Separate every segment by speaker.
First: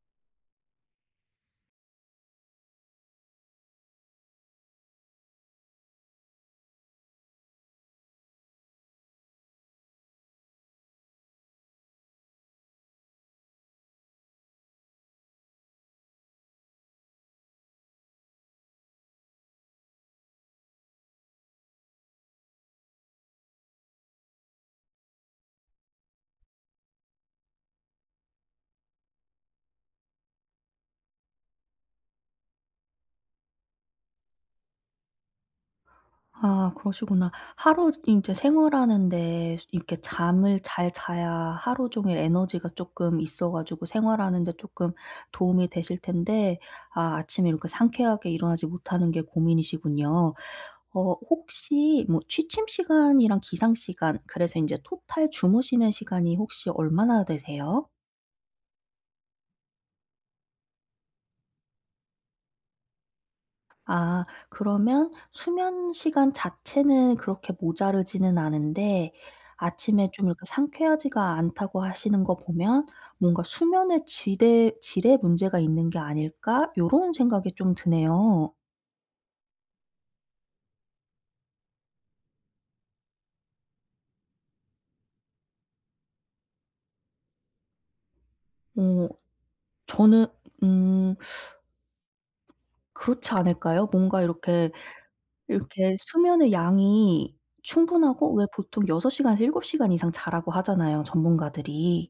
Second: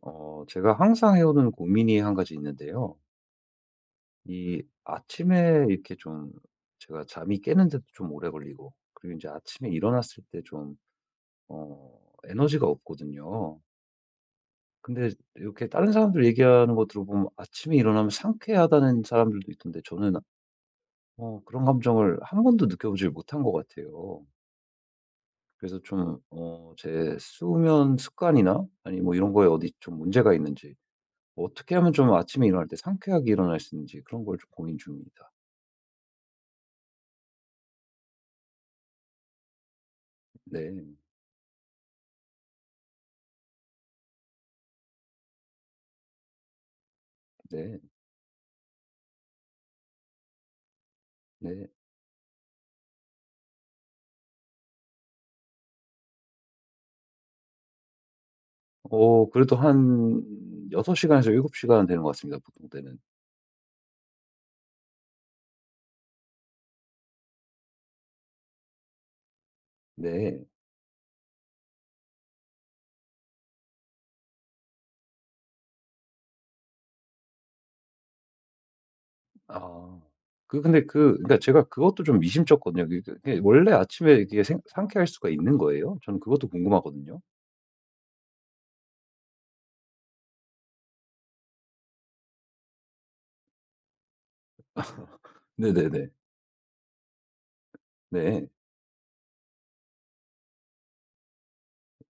Speaker 1: 제가 항상 해오는 고민이 한 가지 있는데요. 이 아침에 이렇게 좀 제가 잠이 깨는데도 좀 오래 걸리고, 그리고 이제 아침에 일어났을 때 좀, 어, 에너지가 없거든요. 근데 이렇게 다른 사람들 얘기하는 거 들어보면 아침에 일어나면 상쾌하다는 사람들도 있던데 저는 그런 감정을 한 번도 느껴보질 못한 것 같아요. 그래서 좀, 제 수면 습관이나 아니 뭐 이런 거에 어디 좀 문제가 있는지 어떻게 하면 좀 아침에 일어날 때 상쾌하게 일어날 수 있는지 그런 걸 좀 고민 중입니다.
Speaker 2: 아 그러시구나. 하루 이제 생활하는데 이렇게 잠을
Speaker 1: 네.
Speaker 2: 잘 자야 하루 종일 에너지가 조금 있어 가지고 생활하는 데 조금 도움이 되실 텐데, 아 아침에 이렇게
Speaker 1: 네.
Speaker 2: 상쾌하게 일어나지 못하는 게 고민이시군요.
Speaker 1: 네.
Speaker 2: 혹시 뭐 취침 시간이랑 기상 시간, 그래서 이제 토탈 주무시는 시간이 혹시 얼마나 되세요?
Speaker 1: 그래도 한 6 시간에서 7 시간 되는 것 같습니다, 보통 때는.
Speaker 2: 아 그러면 수면 시간 자체는 그렇게 모자르지는 않은데, 아침에 좀 이렇게
Speaker 1: 네.
Speaker 2: 상쾌하지가 않다고 하시는 거 보면, '뭔가 수면의 질에 문제가 있는 게 아닐까?' 요런 생각이 좀 드네요.
Speaker 1: 아. 그 근데 그 그러니까 제가 그것도 좀 미심쩍거든요. 그게 원래 아침에 이게 생 상쾌할 수가 있는 거예요? 저는 그것도 궁금하거든요.
Speaker 2: 어 저는, 음 그렇지 않을까요? 뭔가 이렇게
Speaker 1: 네네네.
Speaker 2: 수면의 양이 충분하고, 왜
Speaker 1: 네.
Speaker 2: 보통 6 시간에서 7 시간 이상 자라고 하잖아요, 전문가들이.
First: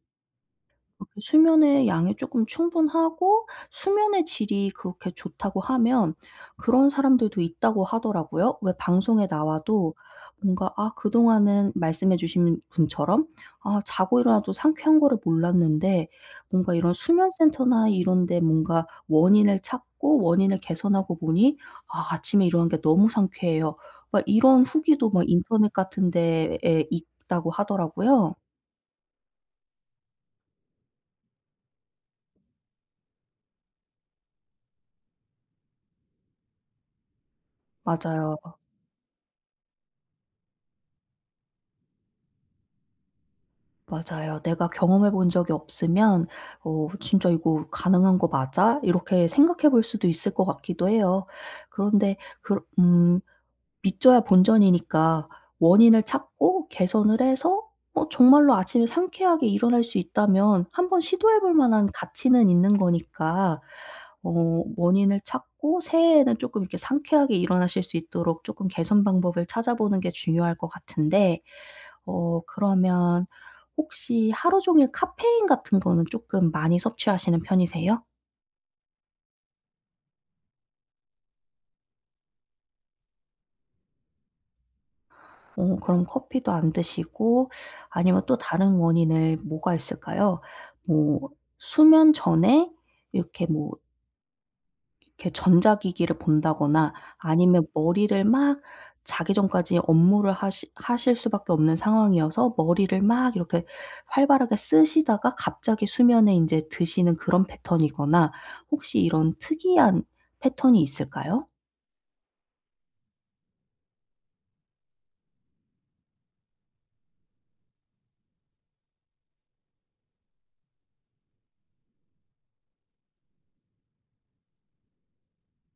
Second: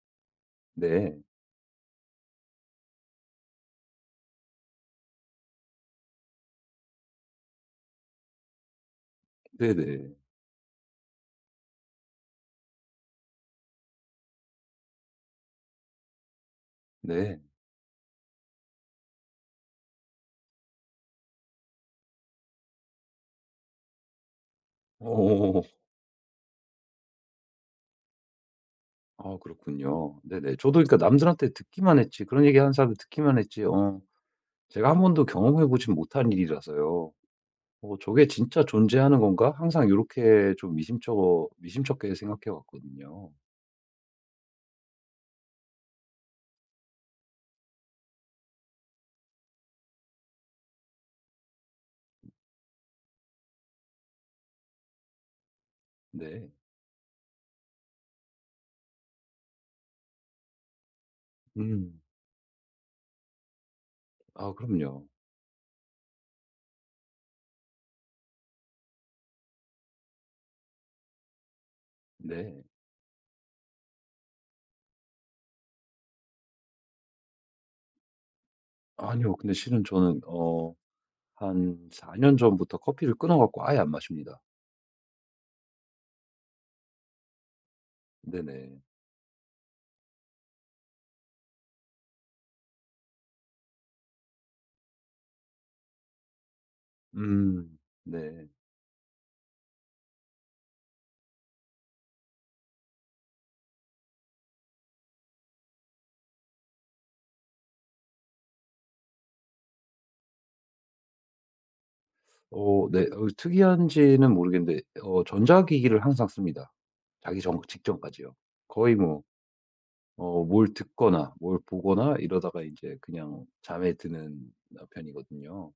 Speaker 2: 렇
Speaker 1: 네.
Speaker 2: 게 수면의 양이 조금 충분하고 수면의 질이 그렇게 좋다고 하면, 그런 사람들도 있다고 하더라고요. 왜 방송에 나와도
Speaker 1: 네네.
Speaker 2: 뭔가, 아 그동안은 말씀해 주신 분처럼, 아 자고 일어나도 상쾌한 거를 몰랐는데, 뭔가 이런 수면
Speaker 1: 네.
Speaker 2: 센터나 이런 데 뭔가 원인을 찾고 원인을 개선하고 보니, '아 아침에 일어나는 게 너무 상쾌해요.' 막 이런 후기도 막
Speaker 1: 오.
Speaker 2: 인터넷 같은 데에 있다고 하더라고요.
Speaker 1: 아 그렇군요. 네네. 저도 그러니까 남들한테 듣기만 했지 그런 얘기하는 사람들 듣기만 했지 어 제가 한 번도 경험해 보진 못한 일이라서요. '저게
Speaker 2: 맞아요.
Speaker 1: 진짜 존재하는 건가?' 항상 이렇게 좀 미심쩍어 미심쩍게 생각해 왔거든요.
Speaker 2: 맞아요. 내가 경험해 본 적이 없으면, '어 진짜 이거 가능한 거 맞아?' 이렇게 생각해 볼 수도 있을 것 같기도 해요. 그런데 그밑져야 본전이니까 원인을
Speaker 1: 네.
Speaker 2: 찾고 개선을 해서, 정말로 아침에 상쾌하게 일어날 수 있다면 한 번 시도해 볼 만한
Speaker 1: 음.
Speaker 2: 가치는 있는 거니까,
Speaker 1: 아 그럼요.
Speaker 2: 원인을 찾고 새해에는 조금 이렇게 상쾌하게 일어나실 수 있도록 조금 개선 방법을 찾아보는 게 중요할 것 같은데,
Speaker 1: 네.
Speaker 2: 그러면 혹시 하루 종일 카페인 같은 거는 쪼끔 많이 섭취하시는 편이세요?
Speaker 1: 아니요. 근데 실은 저는 어 한 4년 전부터 커피를 끊어 갖고 아예 안 마십니다.
Speaker 2: 그럼 커피도 안 드시고, 아니면 또 다른
Speaker 1: 네네.
Speaker 2: 원인을 뭐가 있을까요? 뭐 수면 전에 이렇게, 뭐 이렇게 전자기기를 본다거나, 아니면
Speaker 1: 음.
Speaker 2: 머리를
Speaker 1: 네.
Speaker 2: 막, 자기 전까지 업무를 하시 하실 수밖에 없는 상황이어서 머리를 막 이렇게 활발하게 쓰시다가 갑자기 수면에 인제 드시는 그런 패턴이거나, 혹시 이런 특이한 패턴이 있을까요?
Speaker 1: 어 네. 특이한지는 모르겠는데 전자기기를 항상 씁니다. 자기 전 직전까지요. 거의 뭐 어 뭘 듣거나 뭘 보거나 이러다가 이제 그냥 잠에 드는 아 편이거든요.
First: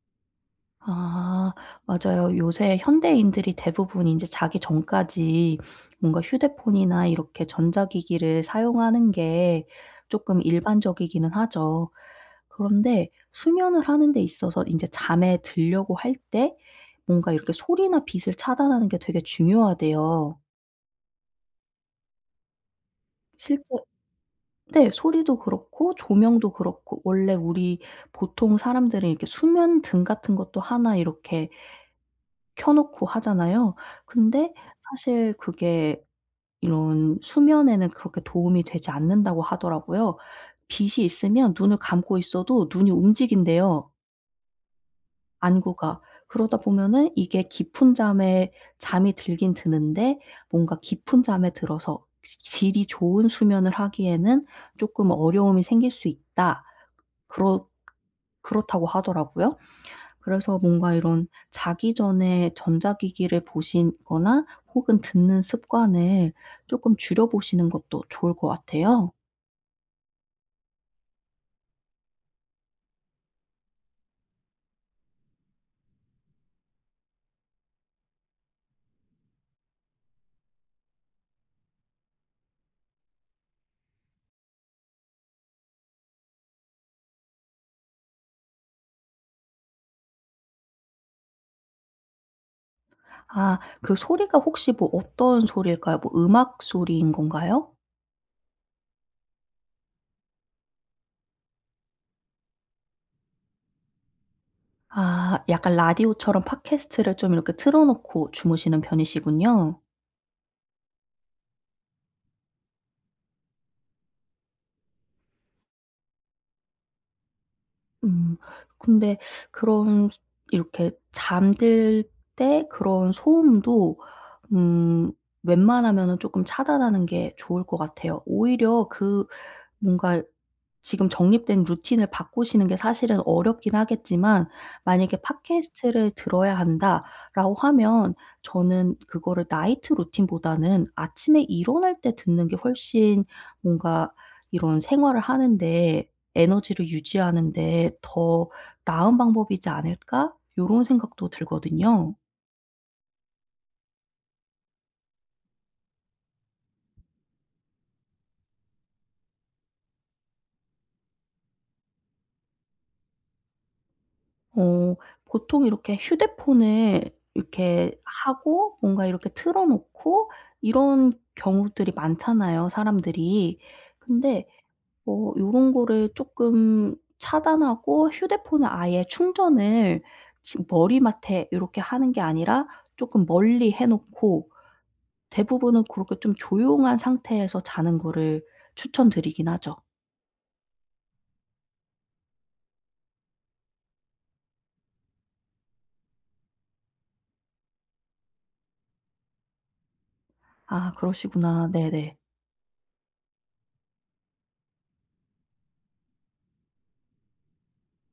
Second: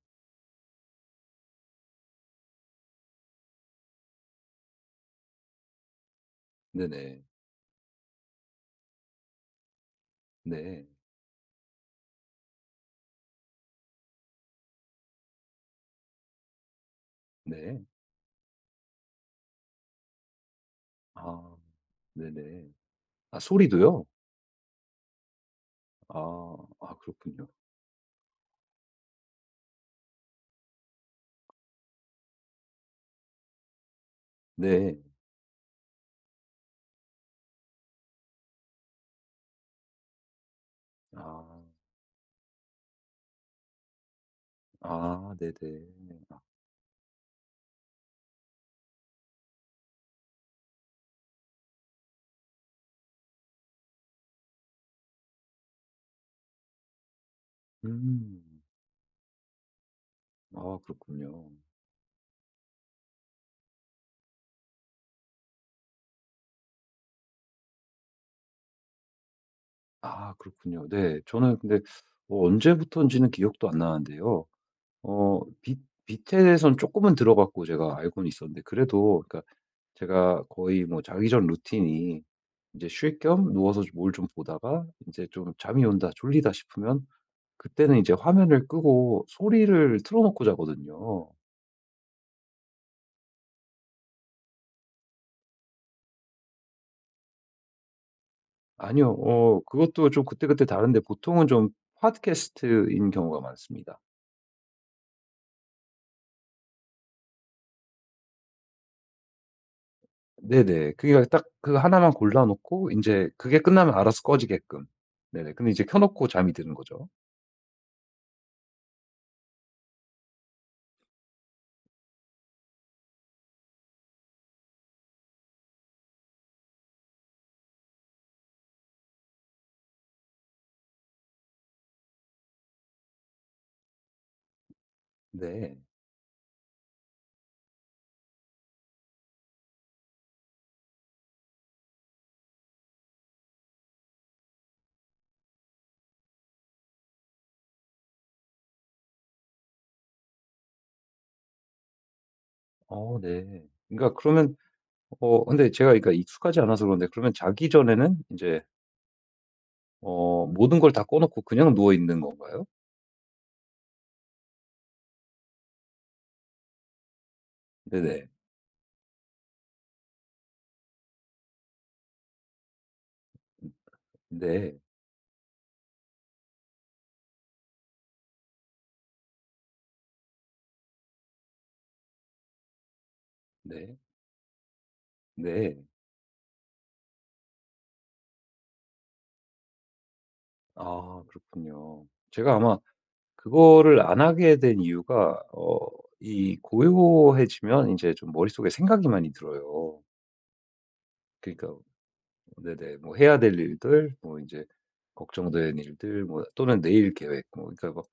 Speaker 2: 아 맞아요. 요새 현대인들이 대부분 인제 자기 전까지 뭔가 휴대폰이나
Speaker 1: 네네.
Speaker 2: 이렇게 전자기기를 사용하는 게 쪼끔
Speaker 1: 네.
Speaker 2: 일반적이기는 하죠. 그런데 수면을 하는 데 있어서 인제 잠에 들려고 할 때, 뭔가 이렇게
Speaker 1: 네.
Speaker 2: 소리나 빛을 차단하는 게 되게 중요하대요.
Speaker 1: 아 네네. 아
Speaker 2: 실제,
Speaker 1: 소리도요?
Speaker 2: 네, 소리도 그렇고 조명도
Speaker 1: 아. 아
Speaker 2: 그렇고, 원래
Speaker 1: 그렇군요.
Speaker 2: 우리 보통 사람들은 이렇게 수면등 같은 것도 하나 이렇게 켜 놓고 하잖아요. 근데
Speaker 1: 네.
Speaker 2: 사실 그게 이런 수면에는 그렇게 도움이 되지 않는다고 하더라고요. 빛이
Speaker 1: 아.
Speaker 2: 있으면 눈을 감고 있어도 눈이 움직인대요,
Speaker 1: 아
Speaker 2: 안구가.
Speaker 1: 네네.
Speaker 2: 그러다 보면은 이게 깊은 잠에 잠이 들긴 드는데, 뭔가 깊은 잠에 들어서 지 질이 좋은 수면을 하기에는 조금 어려움이 생길 수 있다, 그렇
Speaker 1: 음.
Speaker 2: 그렇다고 하더라고요. 그래서
Speaker 1: 아
Speaker 2: 뭔가 이런
Speaker 1: 그렇군요.
Speaker 2: 자기 전에 전자기기를 보시거나 혹은 듣는 습관을 조금 줄여 보시는 것도 좋을 것 같아요.
Speaker 1: 아 그렇군요. 네. 저는 근데 언제부터인지는 기억도 안 나는데요. 어 빗 빗에 대해서는 조금은 들어봤고 제가 알고는 있었는데 그래도 그러니까 제가 거의 뭐 자기 전 루틴이 이제 쉴 겸 누워서 뭘 좀 보다가 이제 좀 '잠이 온다. 졸리다.' 싶으면 그때는 이제 화면을 끄고 소리를 틀어 놓고 자거든요.
Speaker 2: 아 그 소리가 혹시 뭐 어떤 소리일까요? 뭐 음악 소리인 건가요?
Speaker 1: 아니요. 그것도 좀 그때그때 다른데 보통은 좀 팟캐스트인 경우가 많습니다.
Speaker 2: 아 약간 라디오처럼 팟캐스트를 좀 이렇게 틀어 놓고 주무시는 편이시군요.
Speaker 1: 네네. 그게 딱 그 하나만 골라 놓고 이제 그게 끝나면 알아서 꺼지게끔. 네네. 근데 이제 켜 놓고 잠이 드는 거죠.
Speaker 2: 음. 근데 그런 소, 이렇게 잠들 때 그런 소음도, 음 웬만하면은 조금 차단하는 게 좋을 것 같아요. 오히려 그 뭔가 지금 정립된 루틴을 바꾸시는 게 사실은 어렵긴 하겠지만, 만약에
Speaker 1: 네.
Speaker 2: '팟캐스트를 들어야 한다.'라고 하면 저는 그거를 나이트 루틴보다는 아침에 일어날 때 듣는 게 훨씬, 뭔가 이런 생활을 하는 데 에너지를 유지하는데 더 나은 방법이지 않을까?' 요런 생각도 들거든요.
Speaker 1: 어 네. 그러니까 그러면 근데 제가 그러니까 익숙하지 않아서 그런데 그러면 자기 전에는 인제 모든 걸 다 꺼 놓고 그냥 누워 있는 건가요?
Speaker 2: 어 보통 이렇게 휴대폰을 이렇게
Speaker 1: 네네.
Speaker 2: 하고 뭔가 이렇게 틀어 놓고 이런 경우들이 많잖아요, 사람들이.
Speaker 1: 음.
Speaker 2: 근데
Speaker 1: 네.
Speaker 2: 요런 거를 쪼끔 차단하고 휴대폰을 아예 충전을 지 머리맡에 요렇게 하는 게 아니라 쪼끔 멀리 해
Speaker 1: 네.
Speaker 2: 놓고, 대부분은
Speaker 1: 네.
Speaker 2: 그렇게 좀 조용한 상태에서 자는 거를 추천드리긴 하죠.
Speaker 1: 아 그렇군요. 제가 아마 그거를 안 하게 된 이유가 어 이 고요해지면 인제 좀 머릿속에 생각이 많이 들어요.
Speaker 2: 아 그러시구나.
Speaker 1: 그러니까
Speaker 2: 네네.
Speaker 1: 네네. 뭐 해야 될 일들 뭐 인제 걱정된 일들 뭐 또는 내일 계획 뭐 그러니까 막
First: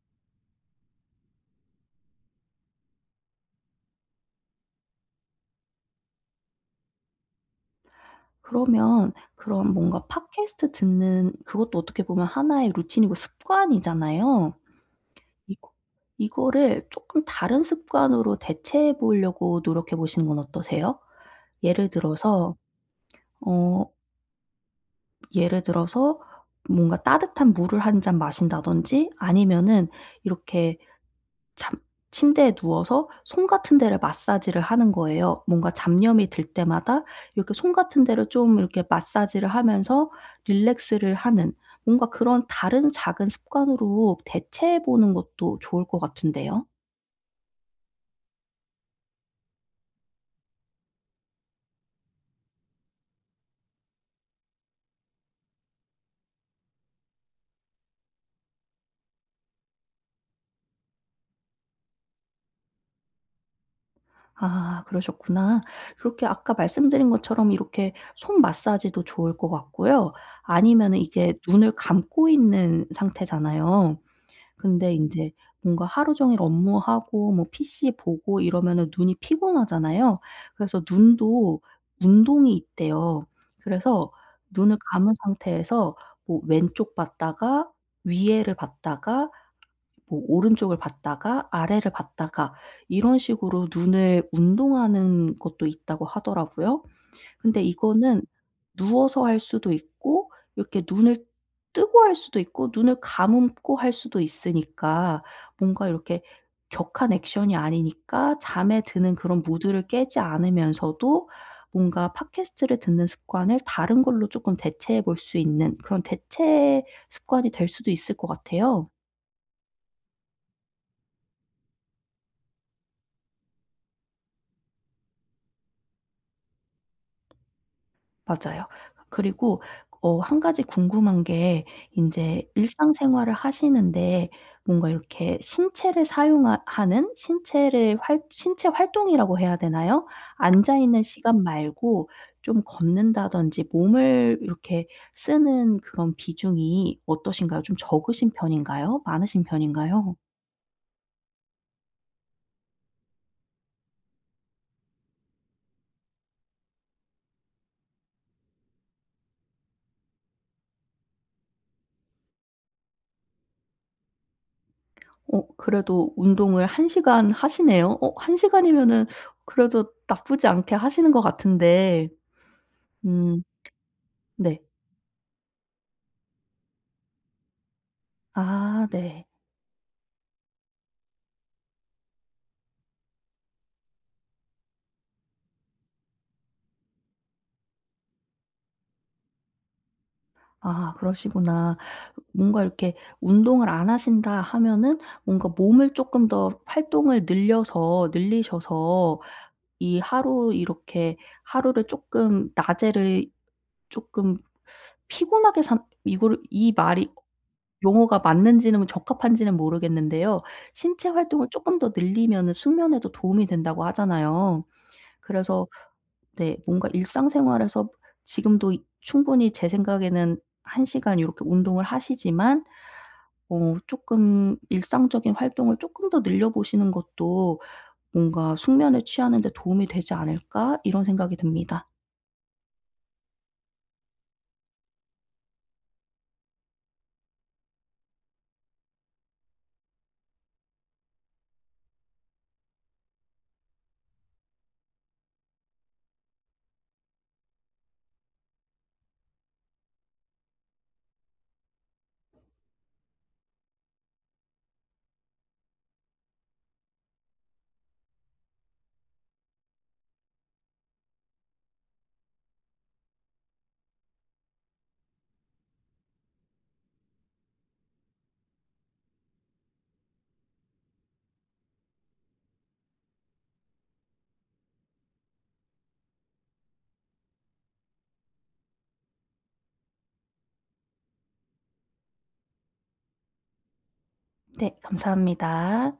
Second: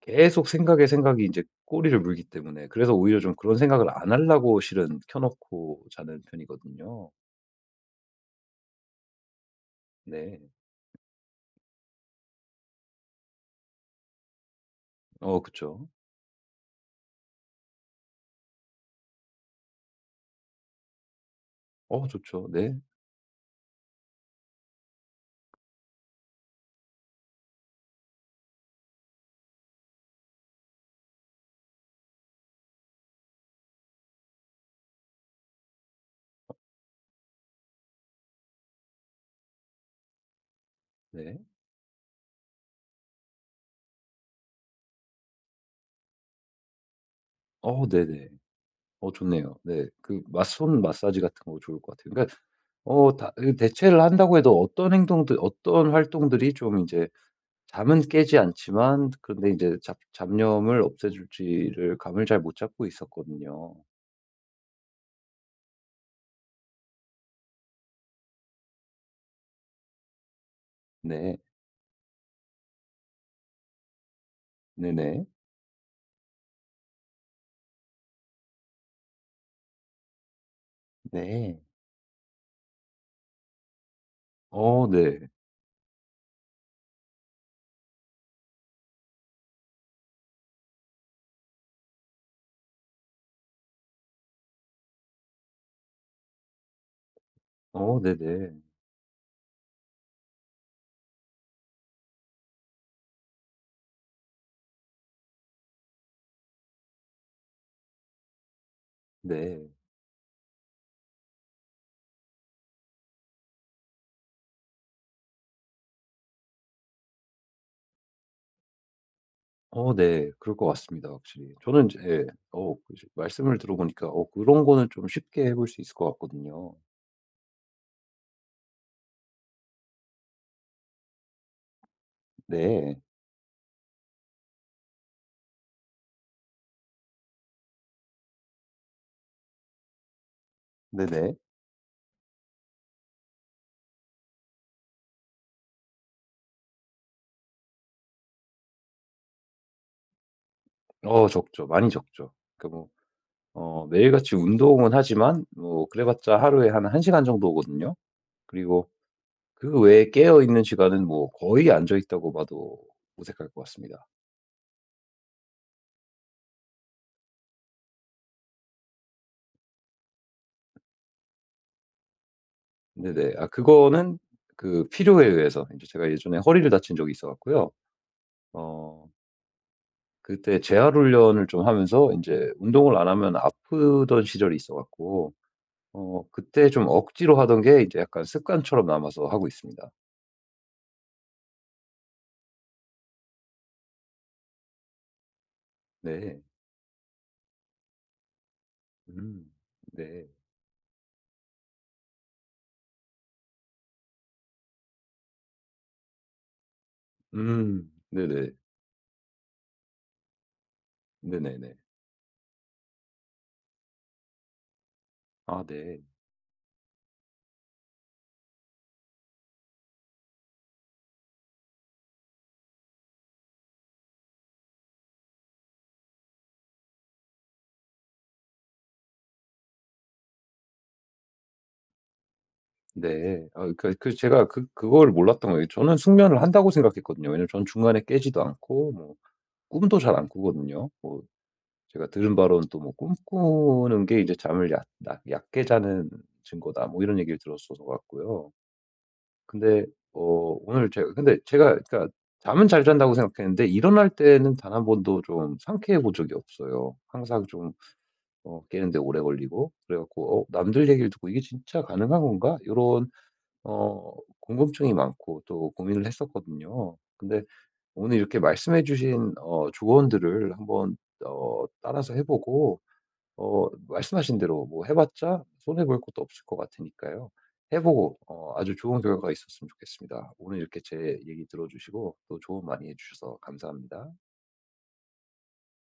Speaker 1: 계속 생각에 생각이 이제 꼬리를 물기 때문에 그래서 오히려 좀 그런 생각을 안 하려고 실은 켜 놓고 자는 편이거든요.
Speaker 2: 그러면 그런 뭔가
Speaker 1: 네.
Speaker 2: 팟캐스트 듣는 그것도 어떻게 보면 하나의 루틴이고 습관이잖아요.
Speaker 1: 어
Speaker 2: 이거
Speaker 1: 그쵸.
Speaker 2: 이거를 쪼끔 다른 습관으로 대체해 보려고 노력해 보시는 건 어떠세요? 예를
Speaker 1: 어 좋죠.
Speaker 2: 들어서
Speaker 1: 네.
Speaker 2: 어 예를 들어서 뭔가 따뜻한 물을 한 잔 마신다든지 아니면은, 이렇게 잠, 침대에 누워서 손 같은 데를 마사지를 하는 거예요. 뭔가 잡념이 들 때마다 이렇게 손 같은 데를 좀 이렇게 마사지를 하면서 릴렉스를
Speaker 1: 네.
Speaker 2: 하는, 뭔가 그런 다른 작은 습관으로 대체해 보는 것도 좋을 것 같은데요.
Speaker 1: 어 네네. 어 좋네요. 네. 그 마 손 마사지 같은 거 좋을 것 같아요. 그러니까 어 다 그 대체를 한다고 해도 어떤 행동들 어떤 활동들이 좀 이제 잠은 깨지 않지만 그런데 이제 잡 잡념을 없애줄지를 감을 잘 못 잡고 있었거든요.
Speaker 2: 아 그러셨구나. 그렇게 아까 말씀드린 것처럼 이렇게 손 마사지도 좋을 것 같고요. 아니면은 이게
Speaker 1: 네.
Speaker 2: 눈을 감고 있는 상태잖아요. 근데
Speaker 1: 네네.
Speaker 2: 인제 뭔가 하루 종일 업무하고 뭐 PC 보고 이러면은 눈이 피곤하잖아요. 그래서 눈도
Speaker 1: 네.
Speaker 2: 운동이 있대요. 그래서 눈을
Speaker 1: 어
Speaker 2: 감은
Speaker 1: 네.
Speaker 2: 상태에서 뭐 왼쪽 봤다가, 위에를 봤다가, 뭐 오른쪽을 봤다가, 아래를 봤다가, 이런 식으로 눈을 운동하는 것도 있다고 하더라고요. 근데
Speaker 1: 어
Speaker 2: 이거는
Speaker 1: 네네.
Speaker 2: 누워서 할 수도 있고 이렇게 눈을 뜨고 할 수도 있고 눈을 감음고 할 수도 있으니까, 뭔가 이렇게 격한 액션이 아니니까 잠에 드는 그런
Speaker 1: 네.
Speaker 2: 무드를 깨지 않으면서도 뭔가 팟캐스트를 듣는 습관을 다른 걸로 조금 대체해 볼 수 있는 그런 대체 습관이 될 수도 있을 것 같아요.
Speaker 1: 어 네. 그럴 것 같습니다 확실히. 저는 이제 예 말씀을 들어보니까 그런 거는 좀 쉽게 해볼 수 있을 것 같거든요.
Speaker 2: 맞아요. 그리고 한 가지 궁금한 게 인제
Speaker 1: 네.
Speaker 2: 일상생활을 하시는데, 뭔가 이렇게 신체를 사용하 는 신체를 활 신체 활동이라고 해야 되나요? 앉아 있는
Speaker 1: 네네.
Speaker 2: 시간 말고 좀 걷는다든지 몸을 이렇게 쓰는 그런 비중이 어떠신가요? 좀 적으신 편인가요? 많으신 편인가요?
Speaker 1: 어 적죠. 많이 적죠. 그러니까 뭐 매일같이 운동은 하지만 뭐 그래 봤자 하루에 한 1 시간 정도거든요. 그리고 그 외에 깨어 있는 시간은 뭐 거의 앉아 있다고 봐도 무색할 것 같습니다.
Speaker 2: 그래도 운동을 한 시간 하시네요. 한 시간이면은 그래도 나쁘지 않게 하시는 것 같은데.
Speaker 1: 네네.
Speaker 2: 음.
Speaker 1: 아 그거는
Speaker 2: 네.
Speaker 1: 그 필요에 의해서 이제 제가 예전에 허리를 다친 적이 있어 갖고요.
Speaker 2: 아
Speaker 1: 어
Speaker 2: 네.
Speaker 1: 그때 재활 훈련을 좀 하면서 이제 운동을 안 하면 아프던 시절이 있어 갖고 그때 좀 억지로 하던 게 이제 약간 습관처럼 남아서 하고 있습니다.
Speaker 2: 아 그러시구나. 뭔가 이렇게 '운동을 안 하신다.' 하면은, 뭔가 몸을 쪼끔
Speaker 1: 네.
Speaker 2: 더 활동을 늘려서 늘리셔서
Speaker 1: 음.
Speaker 2: 이
Speaker 1: 네.
Speaker 2: 하루 이렇게 하루를 쪼끔 낮에를 쪼끔 피곤하게 산, 이거를, 이 말이
Speaker 1: 음.
Speaker 2: 용어가
Speaker 1: 네네.
Speaker 2: 맞는지는 적합한지는 모르겠는데요. 신체 활동을
Speaker 1: 네네네.
Speaker 2: 쪼끔 더 늘리면은 숙면에도 도움이 된다고 하잖아요.
Speaker 1: 아
Speaker 2: 그래서,
Speaker 1: 네.
Speaker 2: 네. 뭔가 일상생활에서 지금도 이 충분히 제 생각에는 1 시간 이렇게 운동을 하시지만, 조금 일상적인 활동을 조금 더 늘려 보시는 것도 뭔가 '숙면에 취하는 데 도움이 되지 않을까?' 이런 생각이 듭니다.
Speaker 1: 네. 아 제가 그걸 몰랐던 거예요. 저는 숙면을 한다고 생각했거든요. 왜냐면 전 중간에 깨지도 않고 뭐 꿈도 잘 안 꾸거든요. 뭐 제가 들은 바로는 또 뭐 "꿈꾸는 게 이제 잠을 얕 낮 얕게 자는 증거다." 뭐 이런 얘기를 들었어서 같고요. 근데 어 오늘 제가 근데 제가 그러니까 잠은 잘 잔다고 생각했는데 일어날 때는 단 한 번도 좀 상쾌해 본 적이 없어요. 항상 좀 깨는데 오래 걸리고 그래 갖고 어 남들 얘기를 듣고 '이게 진짜 가능한 건가?' 이런 어 궁금증이 많고 또 고민을 했었거든요. 근데 오늘 이렇게 말씀해 주신 조언들을 한번 따라서 해 보고 말씀하신 대로 뭐 해 봤자 손해 볼 것도 없을 것 같으니까요. 해 보고 아주 좋은 결과가 있었으면 좋겠습니다. 오늘 이렇게 제 얘기 들어 주시고 또 조언 많이 해 주셔서 감사합니다.
Speaker 2: 네. 감사합니다.